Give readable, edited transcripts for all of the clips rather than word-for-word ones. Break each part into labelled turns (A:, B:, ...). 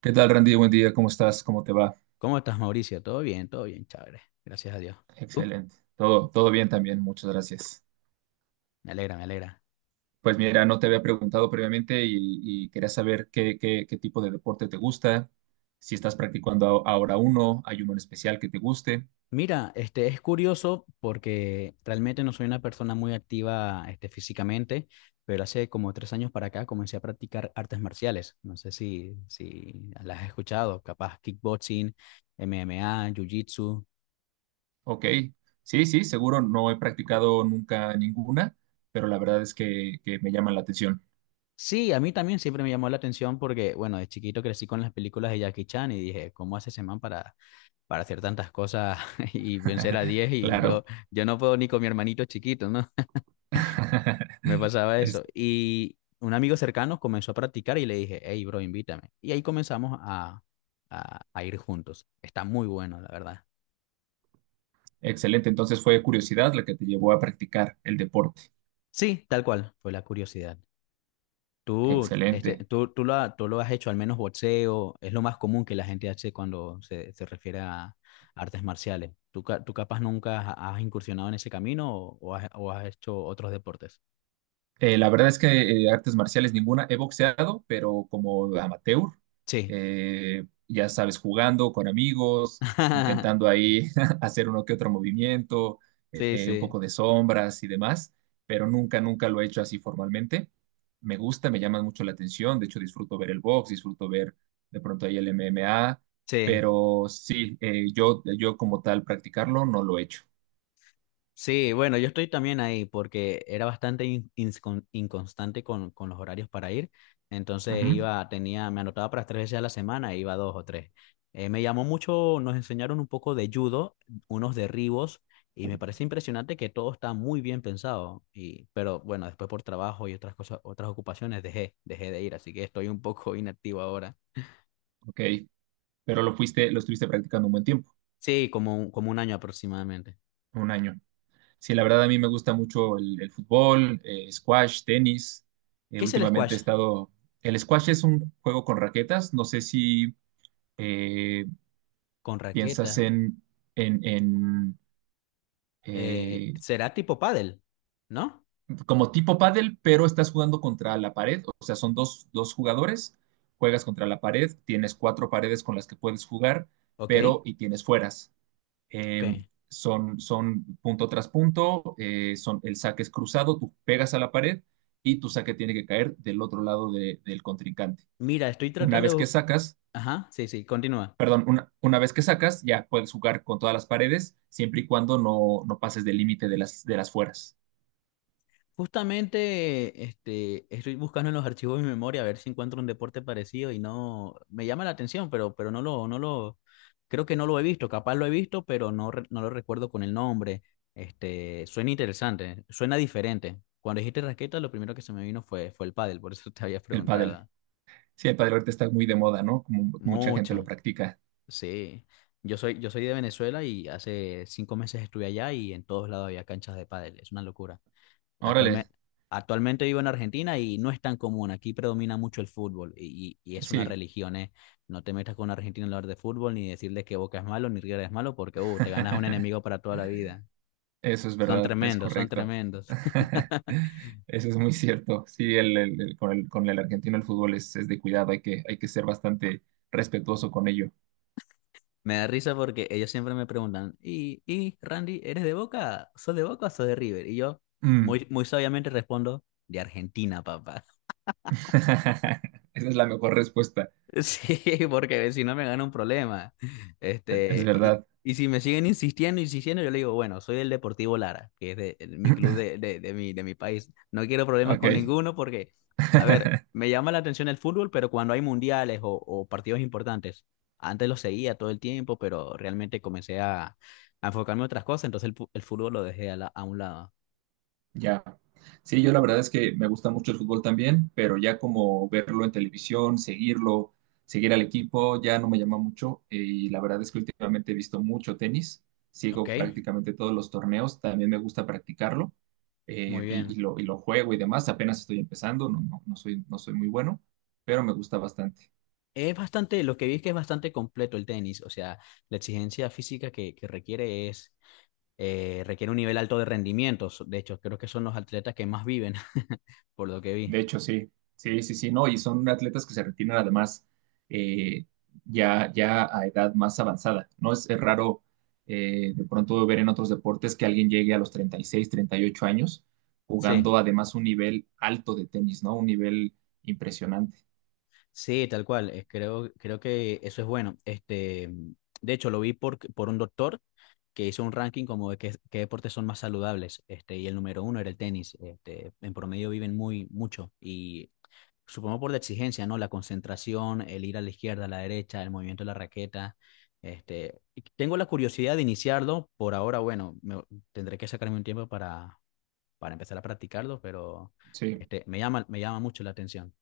A: ¿Qué tal, Randy? Buen día, ¿cómo estás? ¿Cómo te va?
B: ¿Cómo estás, Mauricio? Todo bien, chévere. Gracias a Dios. ¿Tú?
A: Excelente. Todo bien también, muchas gracias.
B: Me alegra, me alegra.
A: Pues mira, no te había preguntado previamente y quería saber qué tipo de deporte te gusta, si estás practicando ahora uno, hay uno en especial que te guste.
B: Mira, este es curioso porque realmente no soy una persona muy activa, este, físicamente, pero hace como 3 años para acá comencé a practicar artes marciales. No sé si las has escuchado, capaz kickboxing, MMA, jiu-jitsu.
A: Ok, sí, seguro no he practicado nunca ninguna, pero la verdad es que me llaman la atención.
B: Sí, a mí también siempre me llamó la atención porque, bueno, de chiquito crecí con las películas de Jackie Chan y dije, ¿cómo hace ese man para hacer tantas cosas y vencer a 10 y yo,
A: Claro.
B: yo no puedo ni con mi hermanito chiquito, ¿no? Me pasaba eso.
A: Es
B: Y un amigo cercano comenzó a practicar y le dije, hey, bro, invítame. Y ahí comenzamos a ir juntos. Está muy bueno, la verdad.
A: excelente, entonces fue curiosidad la que te llevó a practicar el deporte.
B: Sí, tal cual, fue la curiosidad. Tú, este,
A: Excelente.
B: tú, lo, ha- tú lo has hecho, al menos boxeo, es lo más común que la gente hace cuando se refiere a artes marciales. ¿Tú capaz nunca has incursionado en ese camino o has hecho otros deportes?
A: La verdad es que artes marciales ninguna. He boxeado, pero como amateur.
B: Sí,
A: Ya sabes, jugando con amigos, intentando ahí hacer uno que otro movimiento,
B: Sí,
A: un
B: sí,
A: poco de sombras y demás, pero nunca lo he hecho así formalmente. Me gusta, me llama mucho la atención. De hecho, disfruto ver el box, disfruto ver de pronto ahí el MMA,
B: sí,
A: pero sí, yo como tal practicarlo no lo he hecho.
B: sí, bueno, yo estoy también ahí porque era bastante inconstante con los horarios para ir, entonces
A: Ujú,
B: iba, tenía, me anotaba para tres veces a la semana e iba dos o tres. Me llamó mucho, nos enseñaron un poco de judo, unos derribos, y me parece impresionante que todo está muy bien pensado, pero bueno, después por trabajo y otras cosas, otras ocupaciones dejé de ir, así que estoy un poco inactivo ahora.
A: ok, pero lo fuiste, lo estuviste practicando un buen tiempo,
B: Sí, como un año aproximadamente.
A: un año. Sí, la verdad a mí me gusta mucho el fútbol, squash, tenis.
B: ¿Qué es el
A: Últimamente he
B: squash?
A: estado... El squash es un juego con raquetas. No sé si eh,
B: Con
A: piensas
B: raqueta.
A: en, eh,
B: Será tipo pádel, ¿no?
A: como tipo pádel, pero estás jugando contra la pared. O sea, son dos jugadores, juegas contra la pared, tienes cuatro paredes con las que puedes jugar,
B: Ok,
A: pero y tienes fueras.
B: ok.
A: eh, Son punto tras punto, son, el saque es cruzado, tú pegas a la pared y tu saque tiene que caer del otro lado del contrincante.
B: Mira, estoy
A: Una
B: tratando
A: vez
B: de...
A: que sacas,
B: Ajá, sí, sí, continúa.
A: perdón, una vez que sacas, ya puedes jugar con todas las paredes, siempre y cuando no pases del límite de de las fueras.
B: Justamente, este, estoy buscando en los archivos de mi memoria a ver si encuentro un deporte parecido y no... Me llama la atención, pero no lo... Creo que no lo he visto, capaz lo he visto, pero no, no lo recuerdo con el nombre. Este, suena interesante, suena diferente. Cuando dijiste raqueta, lo primero que se me vino fue el pádel, por eso te había
A: El pádel.
B: preguntado.
A: Sí, el pádel ahorita está muy de moda, ¿no? Como mucha gente lo
B: Mucho.
A: practica.
B: Sí, yo soy de Venezuela y hace 5 meses estuve allá y en todos lados había canchas de pádel, es una locura.
A: Órale,
B: Actualmente, actualmente vivo en Argentina y no es tan común, aquí predomina mucho el fútbol y es una
A: sí.
B: religión, ¿eh? No te metas con un argentino a hablar de fútbol ni decirle que Boca es malo ni River es malo porque te ganas un enemigo para toda la vida.
A: Eso es
B: Son
A: verdad, es
B: tremendos, son
A: correcto.
B: tremendos.
A: Eso es muy cierto. Sí, con con el argentino el fútbol es de cuidado, hay que ser bastante respetuoso con ello.
B: Me da risa porque ellos siempre me preguntan, ¿y Randy, eres de Boca? ¿Sos de Boca o sos de River? Y yo
A: Mm.
B: muy, muy sabiamente respondo, de Argentina, papá.
A: Esa es la mejor respuesta,
B: Sí, porque si no me gana un problema.
A: es
B: Este, y,
A: verdad.
B: y si me siguen insistiendo, insistiendo, yo le digo, bueno, soy del Deportivo Lara, que es mi club de mi país. No quiero problemas con
A: Ok.
B: ninguno porque, a ver, me llama la atención el fútbol, pero cuando hay mundiales o partidos importantes, antes lo seguía todo el tiempo, pero realmente comencé a enfocarme en otras cosas, entonces el fútbol lo dejé a un lado.
A: Ya. Sí, yo la verdad es que me gusta mucho el fútbol también, pero ya como verlo en televisión, seguirlo, seguir al equipo, ya no me llama mucho. Y la verdad es que últimamente he visto mucho tenis,
B: Ok,
A: sigo prácticamente todos los torneos, también me gusta practicarlo,
B: muy bien.
A: y lo juego y demás. Apenas estoy empezando, no soy, no soy muy bueno, pero me gusta bastante.
B: Es bastante, lo que vi es que es bastante completo el tenis, o sea, la exigencia física que requiere requiere un nivel alto de rendimiento, de hecho, creo que son los atletas que más viven, por lo que
A: De
B: vi.
A: hecho, sí, no, y son atletas que se retiran además, eh, ya a edad más avanzada, ¿no? Es raro, de pronto ver en otros deportes que alguien llegue a los treinta, treinta y seis, treinta y ocho años,
B: Sí,
A: jugando además un nivel alto de tenis, ¿no? Un nivel impresionante.
B: sí, tal cual, creo que eso es bueno. Este, de hecho, lo vi por un doctor que hizo un ranking como de qué deportes son más saludables, este, y el número uno era el tenis, este, en promedio viven muy, mucho, y supongo por la exigencia, ¿no? La concentración, el ir a la izquierda, a la derecha, el movimiento de la raqueta. Este, y tengo la curiosidad de iniciarlo. Por ahora, bueno, tendré que sacarme un tiempo para empezar a practicarlo, pero
A: Sí,
B: este, me llama mucho la atención.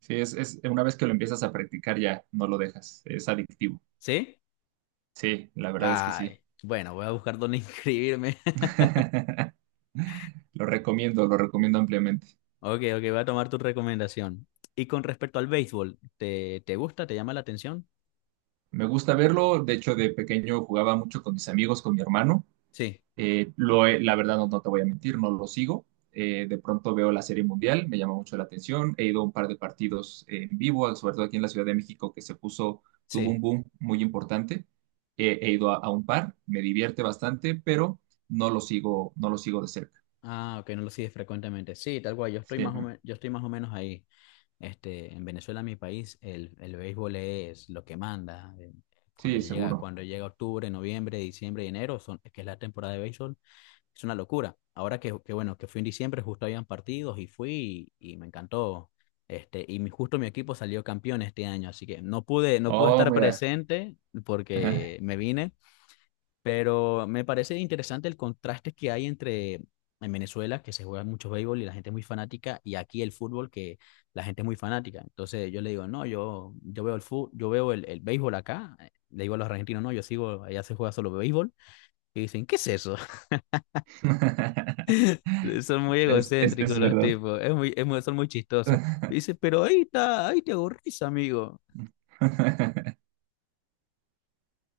A: sí, es una vez que lo empiezas a practicar ya no lo dejas, es adictivo.
B: ¿Sí?
A: Sí, la verdad es que sí.
B: Ay, bueno, voy a buscar dónde inscribirme.
A: Lo recomiendo ampliamente.
B: Ok, ok, voy a tomar tu recomendación. Y con respecto al béisbol, ¿te gusta? ¿Te llama la atención?
A: Me gusta verlo, de hecho de pequeño jugaba mucho con mis amigos, con mi hermano.
B: Sí,
A: La verdad no, no te voy a mentir, no lo sigo. De pronto veo la Serie Mundial, me llama mucho la atención. He ido a un par de partidos en vivo, sobre todo aquí en la Ciudad de México, que se puso, tuvo un
B: sí.
A: boom muy importante. A un par, me divierte bastante, pero no lo sigo, no lo sigo de cerca.
B: Ah, ok, no lo sigues frecuentemente. Sí, tal cual,
A: Sí,
B: yo estoy más o menos ahí. Este, en Venezuela, mi país, el béisbol es lo que manda. Cuando
A: sí,
B: llega,
A: seguro.
B: cuando llega octubre, noviembre, diciembre y enero, que es la temporada de béisbol, es una locura. Ahora que bueno, que fui en diciembre, justo habían partidos y fui y me encantó. Este, justo mi equipo salió campeón este año, así que no pude
A: Oh,
B: estar
A: mira.
B: presente porque me vine, pero me parece interesante el contraste que hay entre en Venezuela, que se juega mucho béisbol y la gente es muy fanática, y aquí el fútbol, que la gente es muy fanática. Entonces yo le digo, no, yo veo el fútbol, yo veo el béisbol acá. Le digo a los argentinos, no, yo sigo, allá se juega solo béisbol. Y dicen, ¿qué es eso? Son muy egocéntricos
A: Es
B: los
A: verdad.
B: tipos, son muy chistosos. Y dice, pero ahí está, ahí te aburrís, amigo.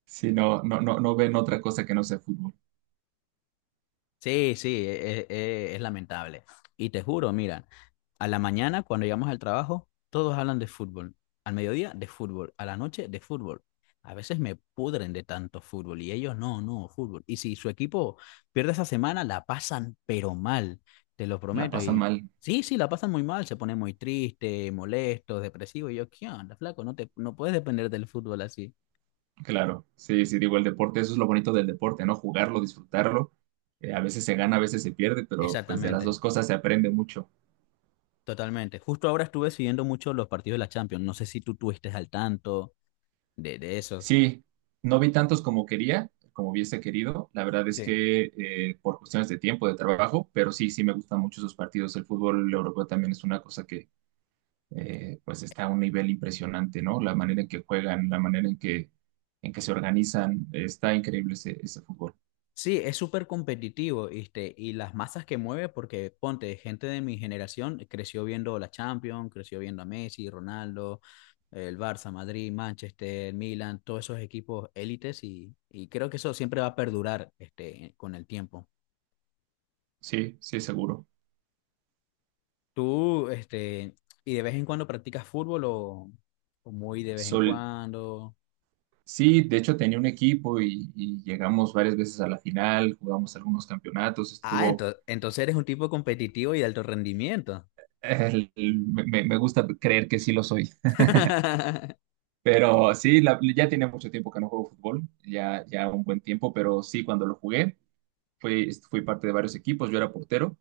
A: Sí, no, no, no, no ven otra cosa que no sea fútbol.
B: Sí, sí, es lamentable. Y te juro, mira, a la mañana cuando llegamos al trabajo, todos hablan de fútbol. Al mediodía, de fútbol. A la noche, de fútbol. A veces me pudren de tanto fútbol y ellos no, no, fútbol. Y si su equipo pierde esa semana, la pasan pero mal, te lo
A: La
B: prometo.
A: pasan
B: Y
A: mal,
B: sí, sí, la pasan muy mal, se ponen muy tristes, molestos, depresivos. Y yo, ¿qué onda, flaco? No puedes depender del fútbol así.
A: claro. Sí, sí, digo, el deporte, eso es lo bonito del deporte, ¿no? Jugarlo, disfrutarlo. A veces se gana, a veces se pierde, pero pues de las
B: Exactamente.
A: dos cosas se aprende mucho.
B: Totalmente. Justo ahora estuve siguiendo mucho los partidos de la Champions. No sé si tú estuviste al tanto de esos.
A: Sí, no vi tantos como quería, como hubiese querido. La verdad es
B: Sí.
A: que, por cuestiones de tiempo, de trabajo, pero sí, sí me gustan mucho esos partidos. El fútbol europeo también es una cosa que, pues está a un nivel impresionante, ¿no? La manera en que juegan, la manera en en que se organizan, está increíble ese fútbol.
B: Sí, es súper competitivo, ¿viste? Y las masas que mueve, porque ponte, gente de mi generación creció viendo la Champions, creció viendo a Messi, Ronaldo, el Barça, Madrid, Manchester, Milan, todos esos equipos élites y creo que eso siempre va a perdurar, este, con el tiempo.
A: Sí, sí, seguro.
B: ¿Tú, este, y de vez en cuando practicas fútbol o muy de vez en
A: Sol,
B: cuando?
A: sí, de hecho tenía un equipo y llegamos varias veces a la final, jugamos algunos campeonatos,
B: Ah,
A: estuvo...
B: entonces eres un tipo competitivo y de alto rendimiento.
A: Me gusta creer que sí lo soy. Pero sí, ya tenía mucho tiempo que no juego fútbol, ya un buen tiempo, pero sí, cuando lo jugué. Fui parte de varios equipos, yo era portero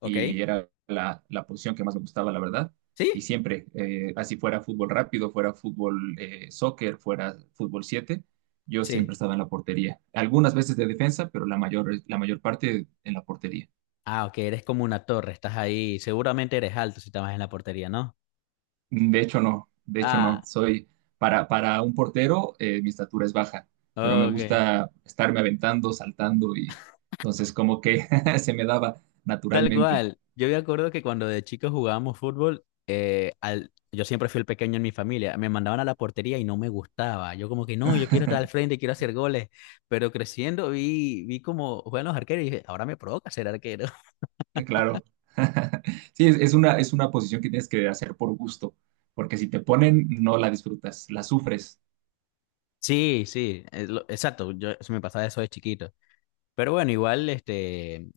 B: ¿Ok?
A: y era la posición que más me gustaba, la verdad. Y
B: ¿Sí?
A: siempre, así fuera fútbol rápido, fuera fútbol, soccer, fuera fútbol siete, yo
B: Sí.
A: siempre estaba en la portería. Algunas veces de defensa, pero la mayor parte en la portería.
B: Ah, ok, eres como una torre, estás ahí. Seguramente eres alto si estabas en la portería, ¿no?
A: De hecho, no, de hecho,
B: Ah,
A: no. Para, un portero, mi estatura es baja, pero me
B: ok.
A: gusta estarme aventando, saltando y entonces como que se me daba
B: Tal
A: naturalmente.
B: cual. Yo me acuerdo que cuando de chicos jugábamos fútbol, yo siempre fui el pequeño en mi familia. Me mandaban a la portería y no me gustaba. Yo como que no, yo quiero estar al frente, quiero hacer goles. Pero creciendo vi cómo juegan los arqueros y dije, ahora me provoca ser arquero.
A: Claro. Sí, es una posición que tienes que hacer por gusto, porque si te ponen, no la disfrutas, la sufres.
B: Sí, sí, exacto. Yo se me pasaba eso de chiquito. Pero bueno, igual, este,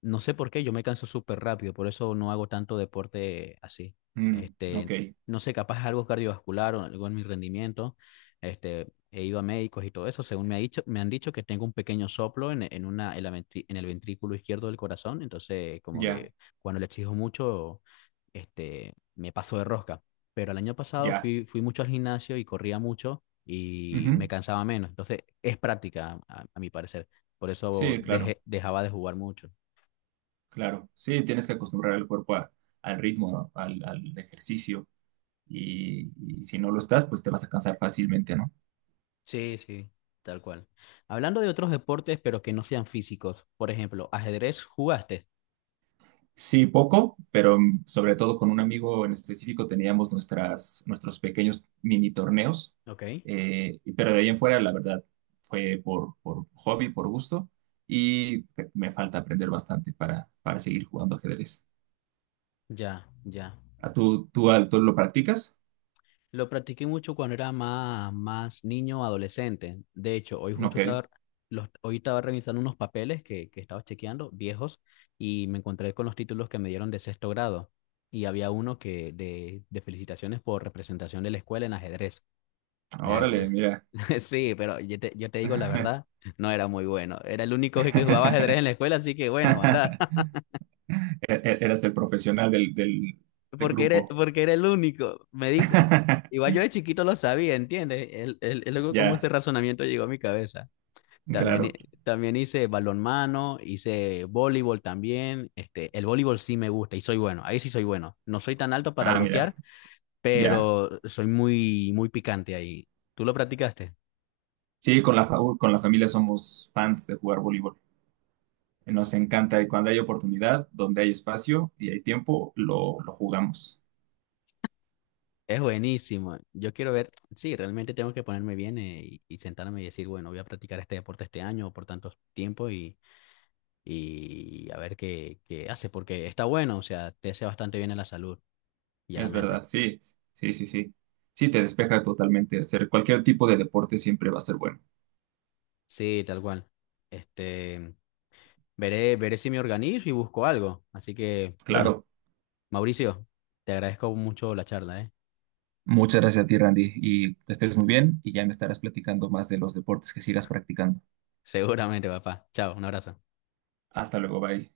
B: no sé por qué, yo me canso súper rápido, por eso no hago tanto deporte así.
A: Mm, ok,
B: Este, no sé, capaz algo cardiovascular o algo en mi rendimiento. Este, he ido a médicos y todo eso, según me han dicho que tengo un pequeño soplo en una, en la ventri- en el ventrículo izquierdo del corazón, entonces como
A: ya,
B: que cuando le exijo mucho, este, me paso de rosca. Pero el año pasado
A: ya.
B: fui mucho al gimnasio y corría mucho y me
A: Ujú.
B: cansaba menos, entonces es práctica, a mi parecer. Por eso
A: Sí, claro,
B: dejaba de jugar mucho.
A: claro. Sí, tienes que acostumbrar al cuerpo al ritmo, ¿no? Al ejercicio. Y si no lo estás, pues te vas a cansar fácilmente, ¿no?
B: Sí, sí. Tal cual. Hablando de otros deportes, pero que no sean físicos. Por ejemplo, ajedrez, ¿jugaste?
A: Sí, poco, pero mm, sobre todo con un amigo en específico teníamos nuestros pequeños mini torneos,
B: Ok.
A: pero de ahí en fuera, la verdad, fue por hobby, por gusto, y me falta aprender bastante para seguir jugando ajedrez.
B: Ya, ya.
A: ¿A tú lo practicas?
B: Lo practiqué mucho cuando era más niño, adolescente. De hecho,
A: Ok,
B: hoy estaba revisando unos papeles que estaba chequeando, viejos, y me encontré con los títulos que me dieron de sexto grado. Y había uno que de felicitaciones por representación de la escuela en ajedrez. Me ac-
A: órale, mira.
B: Sí, pero yo te digo la verdad, no era muy bueno. Era el único que jugaba ajedrez en la escuela, así que bueno, anda.
A: Eras el profesional del del
B: Porque era,
A: grupo.
B: porque era el único. Igual yo de chiquito lo sabía, ¿entiendes? Luego cómo
A: Ya,
B: ese razonamiento llegó a mi cabeza. También, hi-
A: claro.
B: también hice balonmano, hice voleibol también. Este, el voleibol sí me gusta y soy bueno. Ahí sí soy bueno. No soy tan alto para
A: Ah, mira,
B: bloquear,
A: ya.
B: pero soy muy, muy picante ahí. ¿Tú lo practicaste?
A: Sí, con la, con la familia somos fans de jugar voleibol. Nos encanta y cuando hay oportunidad, donde hay espacio y hay tiempo, lo jugamos.
B: Es buenísimo. Yo quiero ver, sí, realmente tengo que ponerme bien y sentarme y decir, bueno, voy a practicar este deporte este año o por tanto tiempo y a ver qué hace, porque está bueno, o sea, te hace bastante bien a la salud y a la
A: Es
B: mente.
A: verdad, sí, sí, sí, sí. Sí, te despeja totalmente. Hacer cualquier tipo de deporte siempre va a ser bueno.
B: Sí, tal cual. Este, veré si me organizo y busco algo. Así que, bueno,
A: Claro.
B: Mauricio, te agradezco mucho la charla, ¿eh?
A: Muchas gracias a ti, Randy, y que estés muy bien y ya me estarás platicando más de los deportes que sigas practicando.
B: Seguramente, papá. Chao, un abrazo.
A: Hasta luego, bye.